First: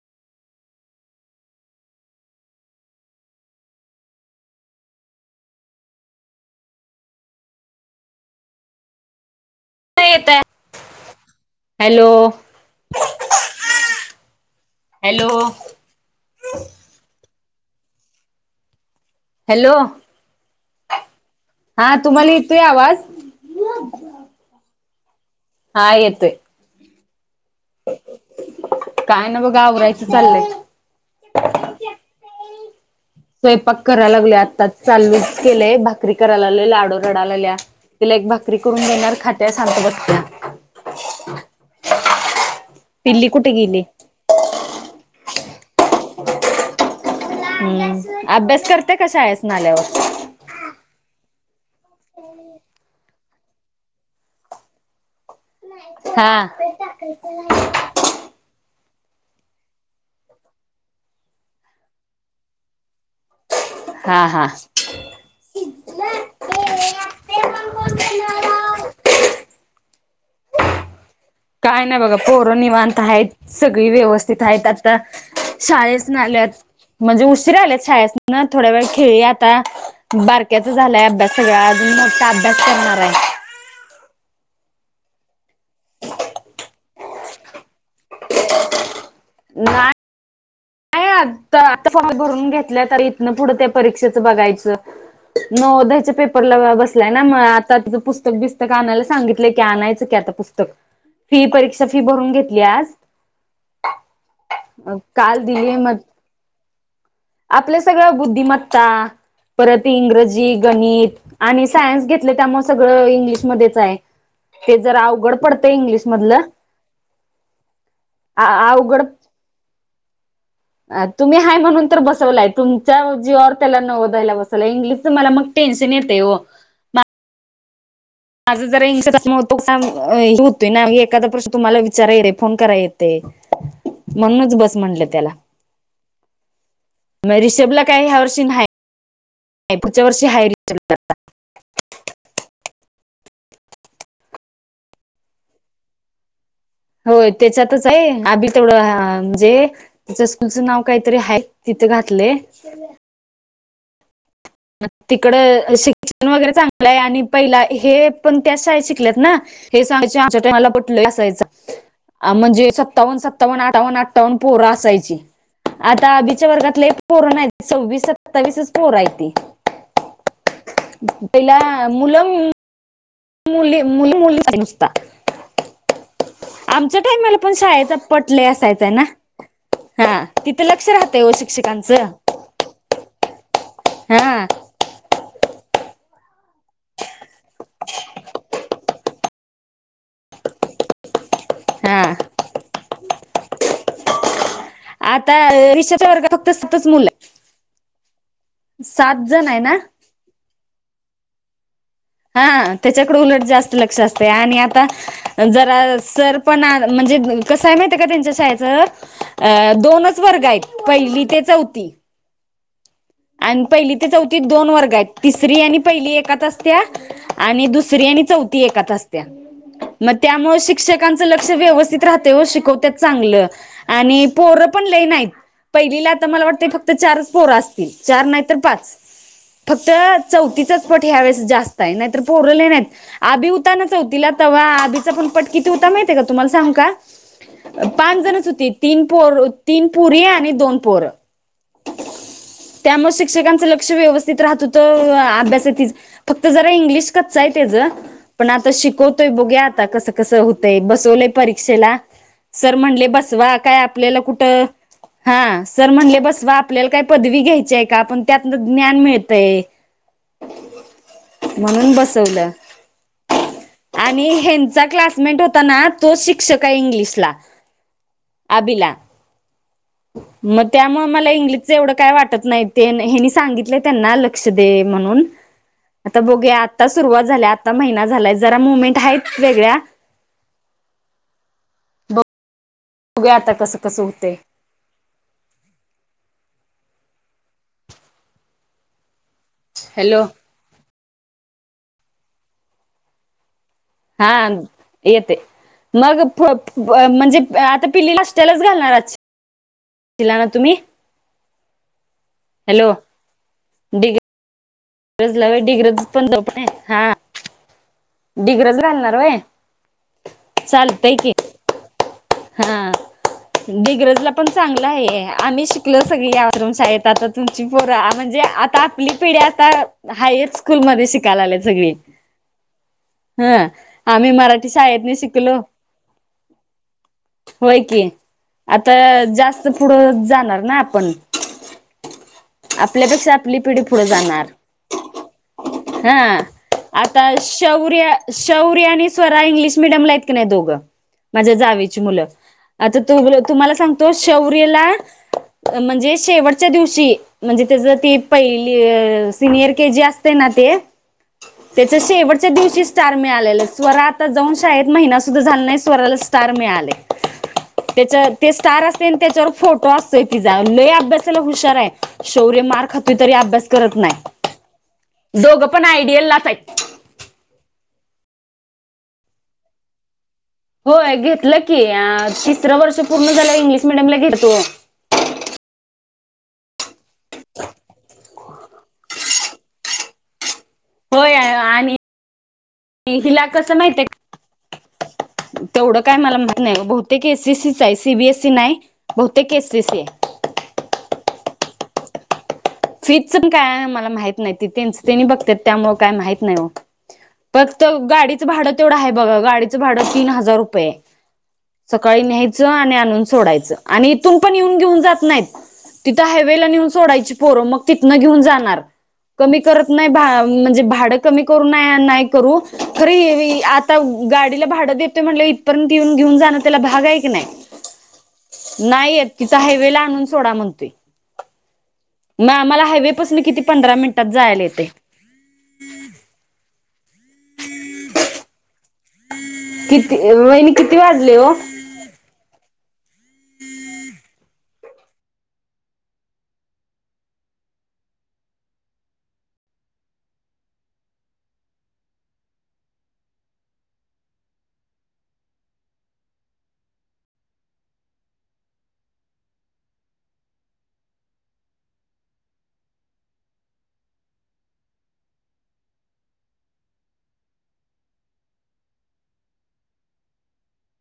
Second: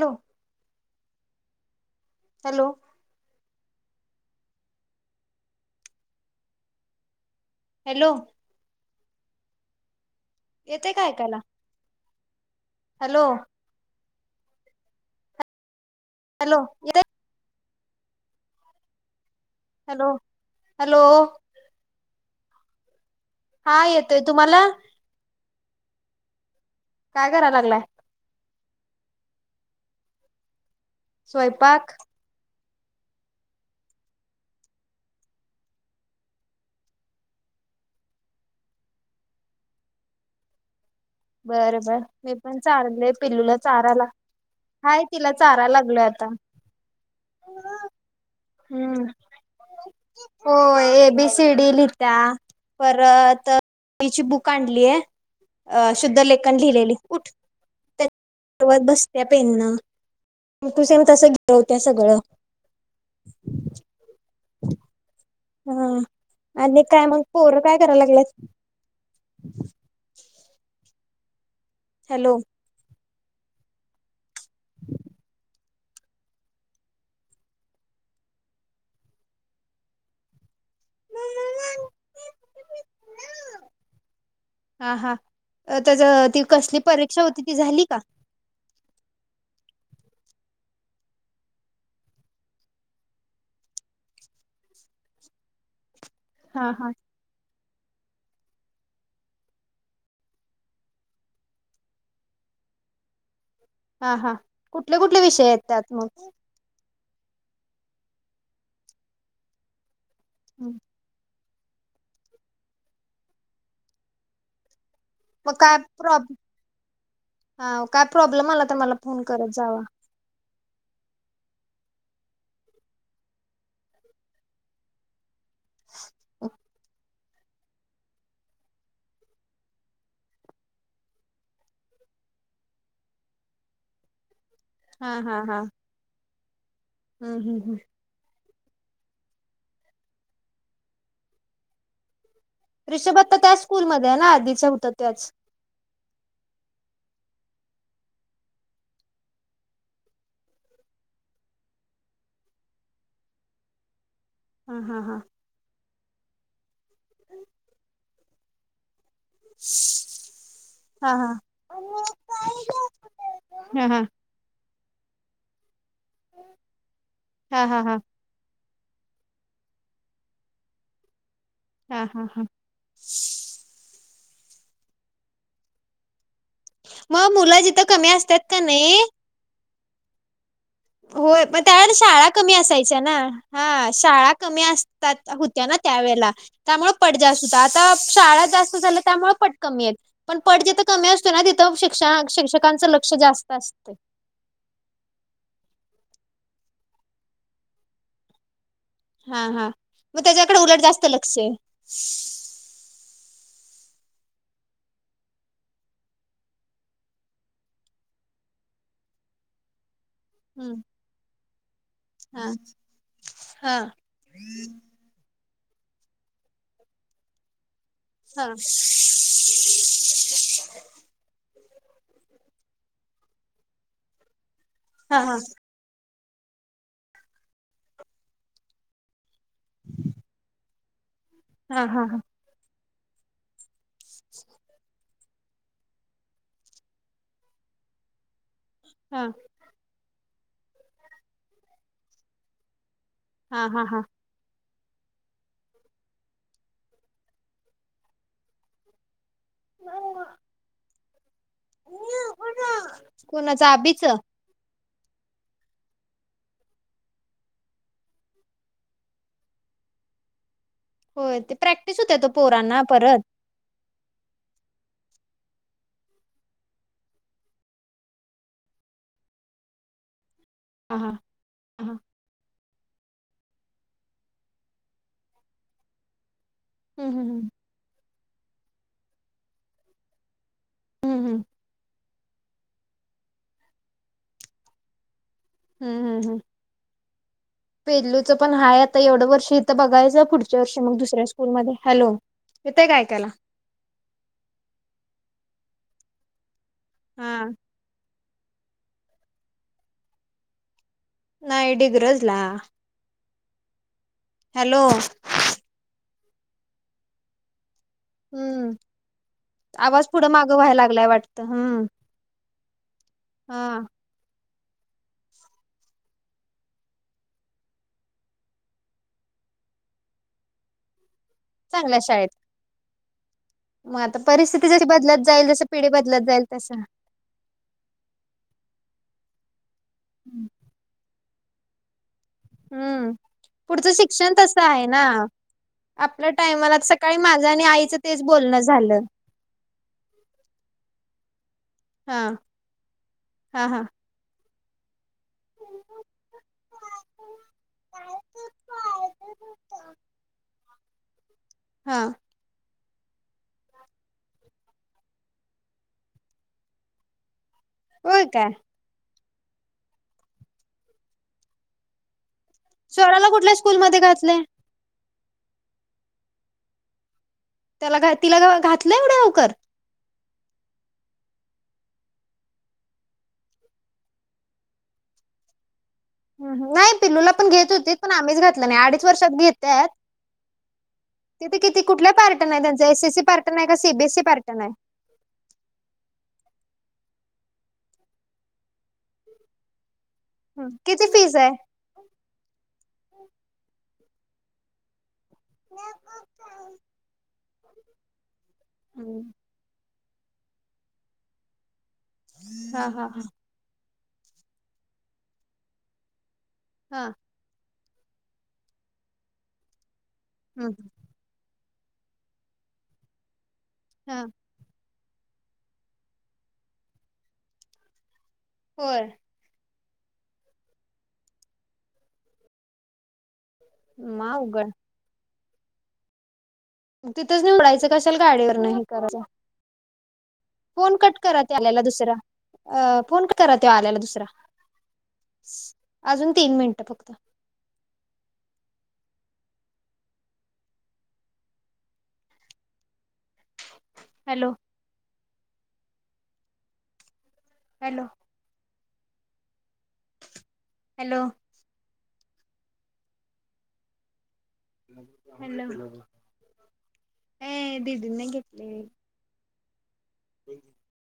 Hello! Hello! Hello! ऐकु नाही येतंय? येतेय काय ऐकायला? हॅलो! हॅलो! हॅलो! हॅलो, येतय हॅलो, हॅलो हा तुम्हाला येतोय आवाज, काय येतोय, तुम्हाला हा येतोय, काय कराय लागलाय. काय नाही बघा आवरायचं चाललंय. स्वयंपाक स्वयंपाक कराय लागलोय. आत्ताच चालूच केलंय, भाकरी करायला लागलोय. लाडू रडायला लागलीया. तिला एक भाकरी करून देणार, खातीया शांत बसतीया. बर बर मी पण चारलय. पिल्ली कुठे पिल्लूला गेली चारायला. हाय तिला चाराय लागलोय आता, हम्म, अभ्यास करतीया काय? शाळेसन आल्यावर होय, ए बी सी डी लिहितीया. परतची [unintelligible] बुक आणलीय. अ हा शुद्धलेखन लिहिलेली. उठ लिहवत बसतीया. पेन सेम टू सेम तसं गिरवत्या सगळं, हा हा हा आणि काय मग? पोर काय कराय लागल्यात. हा काय नाही बघा, हॅलो पोर निववाांत आहेत. सगळी व्यवस्थित आहेत. आता शाळेसन आल्यात. म्हणजे उशीर आल्यात शाळेसन, थोड्या वेळ खेळी आता बार बारक्याचा झालाय अभ्यास सगळा, हा अजून मोठा अभ्यास करणार आहे. हा हा त्याच ती कसली परीक्षा होती. ती झाली का? नाही. नाही आता फॉर्म भरून घेतल्या तर इथन पुढं त्या परीक्षेचं बघायचं. नवोदयच्या हा पेपरला हा बसला. म आता तिचं पुस्तक बिस्तक आणायला सांगितलंय की, आणायचं की आता पुस्तक फी परीक्षा फी भरून घेतली आज, हा हा कुठले कुठले काल विषय आहेत. दिली त्यात मग, आपल्या सगळ्या बुद्धिमत्ता परत इंग्रज जी, गणित, आणि सायन्स घेतलय त्यामुळे सगळ इंग्लिशमध्येच हाय, ते जरा अवघड मग पडतं काय इंग्लिश प्रॉब्लेम मधलं हा काय प्रॉब्लेम आला तर मला अवघड फोन करत जावा. तुम्ही हाय म्हणून तर बसवलाय तुमच्या जीवावर त्याला नवोदयला बसवलय इंग्लिशच मला मग टेन्शन येतंय ओ. माझा जरा इं ज्मा होतो होतोय ना एखादा प्रश्न तुम्हाला विचारा येते फोन कराय येतय. [inaudible] म्हणूनच बस हा हा हा. म हम्म हम्म हम्म रिषभला काय ह्या वर्षी नाही पुढच्या वर्षी आहे, रिषभला रिषभ आता त्याच स्कूलमध्ये आहे ना आधीच होता त्याच? होय त्याच्यातच आहे, आभी तेवढं अ म्हणजे तिच्या स्कूलचं नाव काहीतरी आहे तिथं घातलंय. हा हा हा तिकड शिक्षण वगैरे चांगलं आहे आणि पहिला हे पण त्या शाळेत शिकल्यात ना हे सांगायचे आमच्या टायमाला पट लई हा असायच, म्हणजे सत्तावन सत्तावन हा हा आठ्ठवन हा आठ्ठवन पोर असायची, आता अभीच्या वर्गात लई पोरं नाही हा हा हा सव्वीस सत्तावीसच पोर हायती. पहिला हा हा मुलं हा. मुली मुली मुली [unintelligible] आमच्या मग टाइमला पण मुलं जिथं शाळेचा कमी पट लई असतात का असायचं ना नाही हा. तिथं लक्ष राहतय ओ होय पण त्यावेळेला शिक्षकांचं. शाळा कमी असायच्या ना हा शाळा हा कमी असतात होत्या ना त्यावेळेला त्यामुळे पट जास्त होता, आता शाळा जास्त झाल्या त्यामुळे पट कमी आहेत. पण पट जिथं कमी असतोय ना तिथं शिक्ष हा शिक्षकांचं लक्ष जास्त असतय. आता ईषाच्या वर्ग फक्त सतच मुलं सात हा जण आहे हा ना? मग त्याच्याकडे उलट जास्त लक्ष. हा त्याच्याकडे उलट जास्त लक्ष असतय आणि आता जरा सर पण म्हणजे कस हाय माहित्या का त्यांच्या शाळेच दोनच च वर्ग आहे, हम्म, पहिली ते चौथी हा आणि हा पहिली ते चौथीत दोन वर्ग आहेत. तिसरी आणि पहिली एकात असत्या आणि दुसरी आणि हा चौथी एकत असत्या मग त्यामुळे शिक्षकांचं लक्ष व्यवस्थित राहतय ओ शिकवत्यात चांगलं आणि पोरं पण लई नाहीत. हा पहिलीला आता मला वाटतं फक्त चारच पोर असतील चार नाहीतर पाच फक्त चौथीचाच पट ह्या वेळेस जास्त हा हा आहे हा नाहीतर पो र लई नाहीत, अभि होता ना चौथीला तवा अभिचा पण पट किती होता माहिय का तुम्हाला सांगु का पाच जणच होती तीन हा पोर तीन पोरी आणि दोन पोर, त्यामुळे संग सगळ्यांच हा हा लक्ष हा व्यवस्थित राहत होत, अभ्यासातच फक्त जरा इंग्लिश कच आहे त्याच पण आता शिकवतोय बघूया आता कसं कसं होतंय, बस सवलय परीक्षेला सर म्हणले बसवा कोणाच काय आबीच आपल्याला कुठ हा सर म्हणले बसवा आपल्याला काय पदवी घ्यायची आहे का आपण त्यातन ज्ञान मिळतंय. होय ते म्हणून प्रॅक्टिस होत्यात ओ बसवलं. पोरांना परत आणि ह्याचा क्लासमेट होता ना, तो शिक्षक आहे इंग्लिशला. आभीला मग हा त्यामुळे हा मला इंग्लिशच एवढं हा. काय वाटत नाही. ते हेनी सांगितलंय त्यांना लक्ष दे म्हणून आता बघया आत्ता हम्म सुरुवात हम्म हम्म झाल्या आत्ता महिना झालाय जरा मुवमेंट आहेत वेगळ्या हम् हम्. बघुया आता कसं कसं होतय. हम्म हम्म हम्म, पिल्लूच पण हाय आता एवढं वर्ष इथं हॅलो बघायचं पुढच् ्यावर्षी मग दुसऱ्या स्कूल मध्ये हॅलो येतय का ऐकायला? हा येतय मग पुढं अ म्हणजे हा आता पिलीला त्यालाच घालणार. दिला तुम्ही नाही डीगरजला हॅलो! डीगी हॅलो! [inaudible] पण ये हा हम्म, डिग्रज घालणार वय आवाज पुढं माघ व्हाय लागलाय चालतय की वाटतं, हम्म हा हा डीगरजला पण चांगलं आहे आम्ही शिकलो सगळी या आश्रम शाळेत आता तुमची पोर म्हणजे आता आपली पिढी आता हायस स्कूल मध्ये शिका लालेत सगळी. चांगल्या शाळेत हा मग आता आम्ही मराठी परिस्थिती जशी शाळेतन बदलत जाईल शिकलो. जसं पिढी बदलत जाईल तसं. होय की, आता जास्त पुढ जाणार ना आपण. हम्म, आपल्यापेक्षा आपली पिढी पुढचं पुढे शिक्षण जाणार तसं आहे ना. हा आपल्या टायमाला सकाळी आता माझं आणि आईचं शौर्य तेच बोलणं शौर्य झालं आणि स्वरा इंग्लिश मिडियमला आहेत की नाही दोघं. माझ्या जावेची हा मुलं, आता तू हा तुम्हाला हा सांगतो शौर्यला म्हणजे शेवटच्या दिवशी, म्हणजे तेझ ती पहिली सिनियर के जी असते ना, ते, तेच हा शेवट च्या दिवशी स्टार मिळालेल स्वरा आता जाऊन शाळेत महिना सुद्धा झाला नाही स्वराला स्टार मिळालय. होय तेच्यात काय ते स्टार अस तेन त्याच्यावर फोटो असतोय तिझा लय अभ्यासाला हुशार आहे, शौर्य मा खातोय स्वराला तरी कुठल्या अभ्यास करत स्कूलमध्ये घातलंय? नाही, दोघं पण आयडियल लाच हायत. त्याला घा तिला घातल एवढ्या लवकर? होय घेतलं की तिसर वर्ष पूर्ण झाल्यावर इंग्लिश मिडियमला घेतो. नाही पिल्लूला पण घेत होते पण आम्हीच घातलं नाही अडीच वर्षात घेत्यात. होय तिथे किती आणि कुठलं पार्टन आहे त्यांचं एस एस सी हिला पार्टन आहे का कसं सी बी माहितीय ए सी पार्टन आहे? तेवढं काय मला माहित नाही ग, बहुतेक एसीसीच आहे सीबीएससी नाही. बहुतेक एसीसी ये. हं किती फीस ये? फीजच पण काय मला माहित नाही ते त्यांचतेनी बघ त्यात त्यामुळे काय माहित नाही ओ, फक्त गाडीचं भाड तेवढ हाय बगा गाडी च भाड तीन हजार रुपयेय, सकाळी न्यायच हा आणि हा हा. आणून सोडायचं. आणि इथून पण येऊन घेऊन जात नाहीत, तिथं हायवेला नेऊन हा सोडायची. पोर मग तिथन घेऊन जाणार, कमी करत भा म्हणजे हम्म. भाडं कमी करू ना नाय करू, खरं ही आता हा गा तिला भाडं देतोय म्हंटल्यावर इथपर्यंत येऊन घेऊन जाण त्याला भाग आहे कनाय, होय नाही येत. हिथ हायवेला आणून सोडा म्हणतोय. ना आम्हाला हायवे पासून किती पंधरा म मिनिटात जायला अवघड येतंय. तिथंच निहुन सोडायचं कशाला गाडीवर हे करायचं. किती वाहिनी किती फोन कट वाजले करा ओ? ते आल्याला दुसरा अ फोन करा ते आल्याला दुसरा, अजून तीन मिनिटं फक्त. हॅलो! हॅलो! हॅलो! हॅलो! ए दिदींनी घेतलि. [unintelligible]